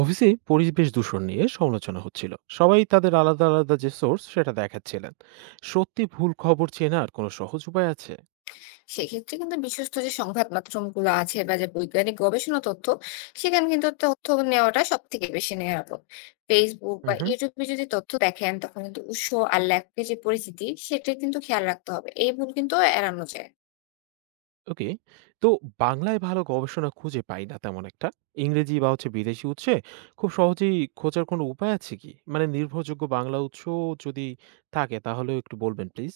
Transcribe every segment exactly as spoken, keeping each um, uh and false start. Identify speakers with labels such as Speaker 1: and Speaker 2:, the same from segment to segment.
Speaker 1: অফিসে পরিবেশ দূষণ নিয়ে সমালোচনা হচ্ছিল। সবাই তাদের আলাদা আলাদা যে সোর্স সেটা দেখাচ্ছিলেন। সত্যি ভুল খবর চেনার কোনো সহজ উপায় আছে?
Speaker 2: সেক্ষেত্রে কিন্তু বিশ্বস্ত যে সংবাদ মাধ্যম গুলো আছে বা যে বৈজ্ঞানিক গবেষণা তথ্য সেখানে কিন্তু তথ্য নেওয়াটা সব থেকে বেশি নিরাপদ। ফেসবুক বা
Speaker 1: হুম।
Speaker 2: ইউটিউবে যদি তথ্য দেখেন তখন কিন্তু উৎস আর লেখকের যে পরিচিতি সেটা কিন্তু খেয়াল রাখতে হবে, এই ভুল কিন্তু এড়ানো যায়।
Speaker 1: ওকে। তো বাংলায় ভালো গবেষণা খুঁজে পাই না তেমন একটা। ইংরেজি বা হচ্ছে বিদেশি উৎসে খুব সহজেই খোঁজার কোনো উপায় আছে কি, মানে নির্ভরযোগ্য বাংলা উৎস যদি থাকে তাহলেও একটু বলবেন প্লিজ।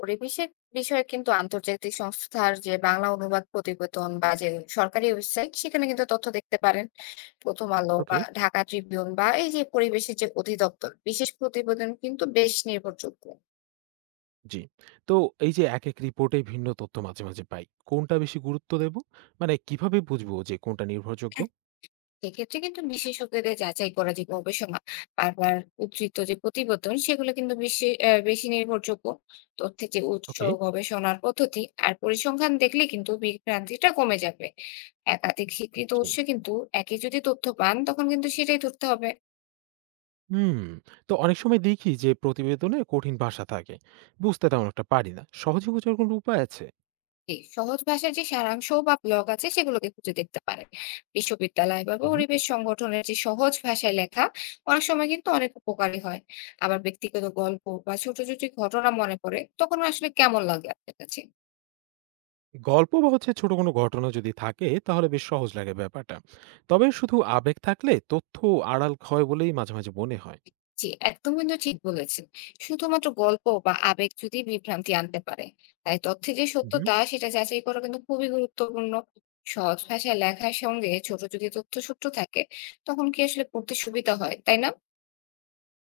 Speaker 2: পরিবেশের বিষয়ে কিন্তু আন্তর্জাতিক সংস্থার যে বাংলা অনুবাদ প্রতিবেদন বা যে সরকারি ওয়েবসাইট সেখানে কিন্তু তথ্য দেখতে পারেন। প্রথম আলো
Speaker 1: ওকে।
Speaker 2: বা ঢাকা ট্রিবিউন বা এই যে পরিবেশের যে অধিদপ্তর বিশেষ প্রতিবেদন কিন্তু বেশ নির্ভরযোগ্য।
Speaker 1: জি। তো এই যে এক এক রিপোর্টে ভিন্ন তথ্য মাঝে মাঝে পাই, কোনটা বেশি গুরুত্ব দেব, মানে কিভাবে বুঝবো যে কোনটা নির্ভরযোগ্য?
Speaker 2: এক্ষেত্রে কিন্তু বিশেষজ্ঞদের যাচাই করা যে গবেষণা বারবার উদ্ধৃত যে প্রতিবেদন সেগুলো কিন্তু বেশি আহ, বেশি নির্ভরযোগ্য। তথ্যের যে উৎস,
Speaker 1: ওকে।
Speaker 2: গবেষণার পদ্ধতি আর পরিসংখ্যান দেখলে কিন্তু বিভ্রান্তিটা কমে যাবে। একাধিক স্বীকৃত
Speaker 1: জি।
Speaker 2: উৎস কিন্তু একই যদি তথ্য পান তখন কিন্তু সেটাই ধরতে হবে।
Speaker 1: হুম। তো অনেক সময় দেখি যে প্রতিবেদনে কঠিন ভাষা থাকে, বুঝতে তেমন একটা পারি না। সহজে বোঝার কোনো উপায় আছে?
Speaker 2: এই সহজ ভাষায় যে সারাংশ বা ব্লগ আছে সেগুলোকে খুঁজে দেখতে পারেন। বিশ্ববিদ্যালয় বা
Speaker 1: হুম।
Speaker 2: পরিবেশ সংগঠনের যে সহজ ভাষায় লেখা অনেক সময় কিন্তু অনেক উপকারী হয়। আবার ব্যক্তিগত গল্প বা ছোট ছোট ঘটনা মনে পড়ে তখন আসলে কেমন লাগে আপনার কাছে?
Speaker 1: গল্প বা হচ্ছে ছোট কোনো ঘটনা যদি থাকে তাহলে বেশ সহজ লাগে ব্যাপারটা। তবে শুধু আবেগ থাকলে তথ্য আড়াল হয় বলেই মাঝে মাঝে মনে হয়।
Speaker 2: জি, একদম কিন্তু ঠিক বলেছেন। শুধুমাত্র গল্প বা আবেগ যদি বিভ্রান্তি আনতে পারে, তাই তথ্যে যে
Speaker 1: হুম।
Speaker 2: সত্যতা সেটা যাচাই করা কিন্তু খুবই গুরুত্বপূর্ণ। সহজ ভাষায় লেখার সঙ্গে ছোট যদি তথ্যসূত্র থাকে তখন কি আসলে পড়তে সুবিধা হয় তাই না?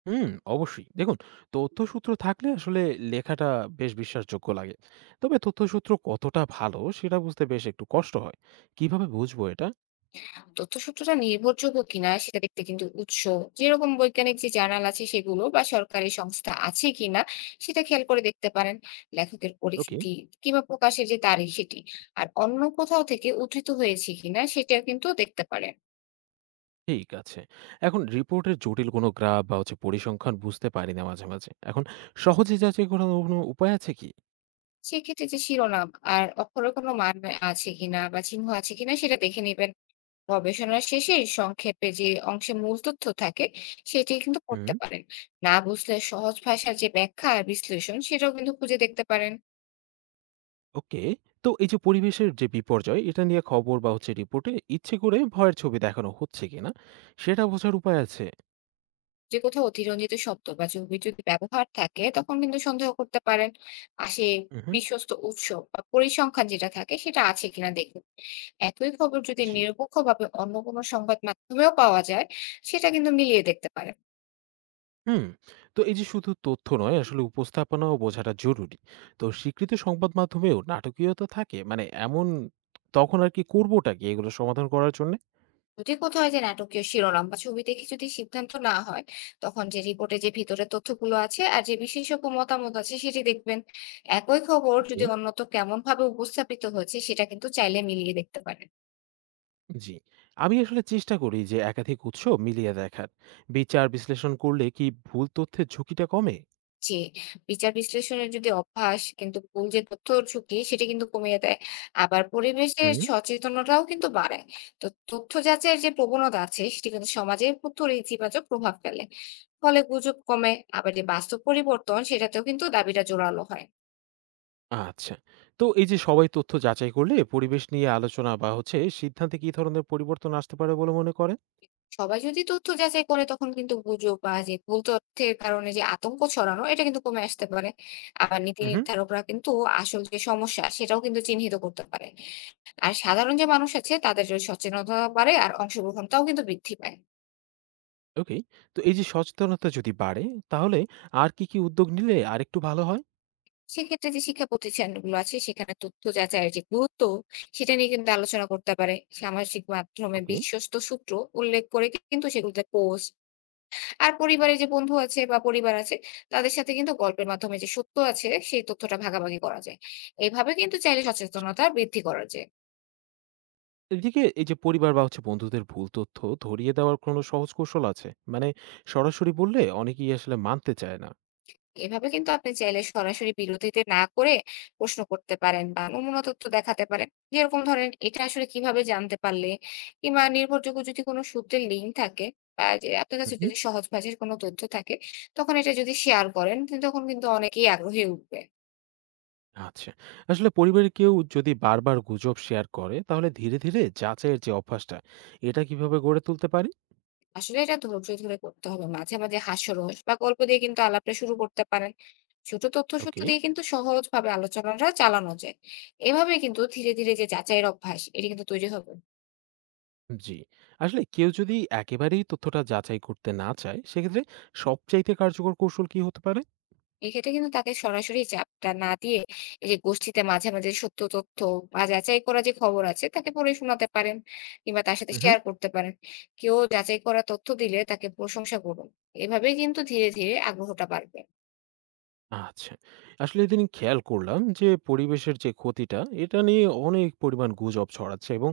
Speaker 1: হুম। অবশ্যই দেখুন, তথ্যসূত্র থাকলে আসলে লেখাটা বেশ বিশ্বাসযোগ্য লাগে। তবে তথ্যসূত্র কতটা ভালো সেটা বুঝতে বেশ একটু কষ্ট হয়। কিভাবে বুঝবো এটা?
Speaker 2: তথ্যসূত্রটা নির্ভরযোগ্য কিনা সেটা দেখতে কিন্তু উৎস যেরকম বৈজ্ঞানিক যে জার্নাল আছে সেগুলো বা সরকারি সংস্থা আছে কিনা সেটা খেয়াল করে দেখতে পারেন। লেখকের
Speaker 1: ওকে।
Speaker 2: পরিচিতি কিংবা প্রকাশের যে তারিখ সেটি আর অন্য কোথাও থেকে উদ্ধৃত হয়েছে কিনা সেটা কিন্তু দেখতে পারেন।
Speaker 1: ঠিক আছে। এখন রিপোর্টের জটিল কোনো গ্রাফ বা হচ্ছে পরিসংখ্যান বুঝতে পারি না মাঝে মাঝে। এখন সহজে যাচাই করার কোনো উপায় আছে কি?
Speaker 2: সেক্ষেত্রে যে শিরোনাম আর অক্ষরের কোনো মান আছে কিনা বা চিহ্ন আছে কিনা সেটা দেখে নেবেন। গবেষণার শেষে সংক্ষেপে যে অংশে মূল তথ্য থাকে সেটি কিন্তু পড়তে
Speaker 1: হুম।
Speaker 2: পারেন। না বুঝলে সহজ ভাষার যে ব্যাখ্যা আর বিশ্লেষণ সেটাও কিন্তু খুঁজে দেখতে পারেন।
Speaker 1: ওকে। তো এই যে পরিবেশের যে বিপর্যয়, এটা নিয়ে খবর বা হচ্ছে রিপোর্টে ইচ্ছে করে ভয়ের ছবি দেখানো হচ্ছে কিনা, সেটা বোঝার উপায় আছে?
Speaker 2: যে কোথাও অতিরঞ্জিত শব্দ বা ছবির যদি ব্যবহার থাকে তখন কিন্তু সন্দেহ করতে পারেন। পাশে
Speaker 1: উহু।
Speaker 2: বিশ্বস্ত উৎস বা পরিসংখ্যান যেটা থাকে সেটা আছে কিনা দেখুন। একই খবর যদি
Speaker 1: জি।
Speaker 2: নিরপেক্ষভাবে অন্য কোনো সংবাদ মাধ্যমেও পাওয়া যায় সেটা কিন্তু মিলিয়ে দেখতে পারেন।
Speaker 1: হুম। তো এই যে শুধু তথ্য নয়, আসলে উপস্থাপনাও বোঝাটা জরুরি। তো স্বীকৃত সংবাদ মাধ্যমেও নাটকীয়তা থাকে, মানে এমন তখন আর কি করবোটা কি এগুলো সমাধান করার জন্যে?
Speaker 2: যদি কোথাও যে নাটকীয় শিরোনাম বা ছবিতে কিছু যদি সিদ্ধান্ত না হয় তখন যে রিপোর্টে যে ভিতরে তথ্যগুলো আছে আর যে বিশেষজ্ঞ মতামত আছে সেটি দেখবেন। একই খবর
Speaker 1: ওকে।
Speaker 2: যদি অন্যত্র কেমন ভাবে উপস্থাপিত হয়েছে সেটা কিন্তু চাইলে মিলিয়ে দেখতে পারেন।
Speaker 1: জি। আমি আসলে চেষ্টা করি যে একাধিক উৎস মিলিয়ে দেখার। বিচার বিশ্লেষণ করলে কি ভুল তথ্যের ঝুঁকিটা কমে?
Speaker 2: জি, বিচার বিশ্লেষণের যদি অভ্যাস কিন্তু ভুল যে তথ্যর ঝুঁকি সেটা কিন্তু কমিয়ে দেয়। আবার পরিবেশের
Speaker 1: হুম।
Speaker 2: সচেতনতাও কিন্তু বাড়ায়। তো তথ্য যাচাইয়ের যে প্রবণতা আছে সেটি কিন্তু সমাজের উপর ইতিবাচক প্রভাব ফেলে। ফলে গুজব কমে, আবার যে বাস্তব পরিবর্তন সেটাতেও কিন্তু দাবিটা জোরালো হয়।
Speaker 1: আচ্ছা। তো এই যে সবাই তথ্য যাচাই করলে পরিবেশ নিয়ে আলোচনা বা হচ্ছে সিদ্ধান্তে কি ধরনের পরিবর্তন আসতে পারে বলে মনে করেন?
Speaker 2: সবাই যদি তথ্য যাচাই করে তখন কিন্তু গুজব বা যে ভুল তথ্যের কারণে যে আতঙ্ক ছড়ানো এটা কিন্তু কমে আসতে পারে। আবার নীতি
Speaker 1: হুম।
Speaker 2: নির্ধারকরা কিন্তু আসল যে সমস্যা সেটাও কিন্তু চিহ্নিত করতে পারে। আর সাধারণ যে মানুষ আছে তাদের যদি সচেতনতা বাড়ে আর অংশগ্রহণটাও কিন্তু বৃদ্ধি পায়।
Speaker 1: ওকে। তো এই যে সচেতনতা যদি বাড়ে, তাহলে আর কি কি উদ্যোগ নিলে আর একটু ভালো হয়?
Speaker 2: সেক্ষেত্রে যে শিক্ষা প্রতিষ্ঠানগুলো আছে সেখানে তথ্য যাচাইয়ের যে গুরুত্ব সেটা নিয়ে কিন্তু আলোচনা করতে পারে। সামাজিক মাধ্যমে
Speaker 1: ওকে।
Speaker 2: বিশ্বস্ত সূত্র উল্লেখ করে কিন্তু সেগুলোতে পোস্ট, আর পরিবারে যে বন্ধু আছে বা পরিবার আছে তাদের সাথে কিন্তু গল্পের মাধ্যমে যে সত্য আছে সেই তথ্যটা ভাগাভাগি করা যায়। এইভাবে কিন্তু চাইলে
Speaker 1: আচ্ছা।
Speaker 2: সচেতনতা বৃদ্ধি করা যায়।
Speaker 1: এদিকে এই যে পরিবার বা হচ্ছে বন্ধুদের ভুল তথ্য ধরিয়ে দেওয়ার কোনো সহজ কৌশল আছে, মানে সরাসরি বললে অনেকেই আসলে মানতে চায় না।
Speaker 2: এভাবে কিন্তু আপনি চাইলে সরাসরি বিরোধিতা না করে প্রশ্ন করতে পারেন বা নমুনা তথ্য দেখাতে পারেন। যেরকম ধরেন এটা আসলে কিভাবে জানতে পারলে, কিংবা নির্ভরযোগ্য যদি কোনো সূত্রের লিঙ্ক থাকে বা যে আপনার কাছে যদি সহজ ভাষার কোনো তথ্য থাকে তখন এটা যদি শেয়ার করেন তখন কিন্তু অনেকেই আগ্রহী উঠবে।
Speaker 1: আচ্ছা। আসলে পরিবারের কেউ যদি বারবার গুজব শেয়ার করে তাহলে ধীরে ধীরে যাচাইয়ের যে অভ্যাসটা এটা কিভাবে গড়ে তুলতে পারি?
Speaker 2: আসলে এটা ধৈর্য ধরে করতে হবে, মাঝে মাঝে হাস্যরস বা গল্প দিয়ে কিন্তু আলাপটা শুরু করতে পারেন। ছোট তথ্যসূত্র
Speaker 1: ওকে।
Speaker 2: দিয়ে কিন্তু সহজভাবে আলোচনাটা চালানো যায়। এভাবে কিন্তু ধীরে ধীরে যে যাচাইয়ের অভ্যাস এটা কিন্তু তৈরি হবে।
Speaker 1: জি। আসলে কেউ যদি একেবারেই তথ্যটা যাচাই করতে না চায় সেক্ষেত্রে সবচাইতে কার্যকর কৌশল কি হতে পারে?
Speaker 2: এক্ষেত্রে কিন্তু তাকে সরাসরি চাপটা না দিয়ে এই যে গোষ্ঠীতে মাঝে মাঝে সত্য তথ্য বা যাচাই করা যে খবর আছে তাকে পড়ে শোনাতে পারেন, কিংবা তার সাথে
Speaker 1: উহু।
Speaker 2: শেয়ার করতে পারেন। কেউ যাচাই করা তথ্য দিলে তাকে প্রশংসা করুন। এভাবেই কিন্তু ধীরে ধীরে আগ্রহটা বাড়বে।
Speaker 1: আচ্ছা। আসলে ইদানিং খেয়াল করলাম যে পরিবেশের যে ক্ষতিটা এটা নিয়ে অনেক পরিমাণ গুজব ছড়াচ্ছে এবং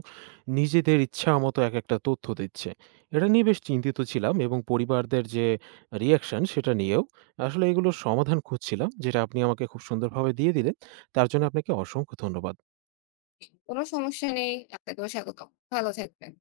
Speaker 1: নিজেদের ইচ্ছামতো একেকটা তথ্য দিচ্ছে। এটা নিয়ে বেশ চিন্তিত ছিলাম এবং পরিবারদের যে রিঅ্যাকশন সেটা নিয়েও আসলে এগুলোর সমাধান খুঁজছিলাম, যেটা আপনি আমাকে খুব সুন্দরভাবে দিয়ে দিলেন। তার জন্য আপনাকে অসংখ্য ধন্যবাদ।
Speaker 2: কোনো সমস্যা নেই, আপনাকেও স্বাগতম। ভালো থাকবেন।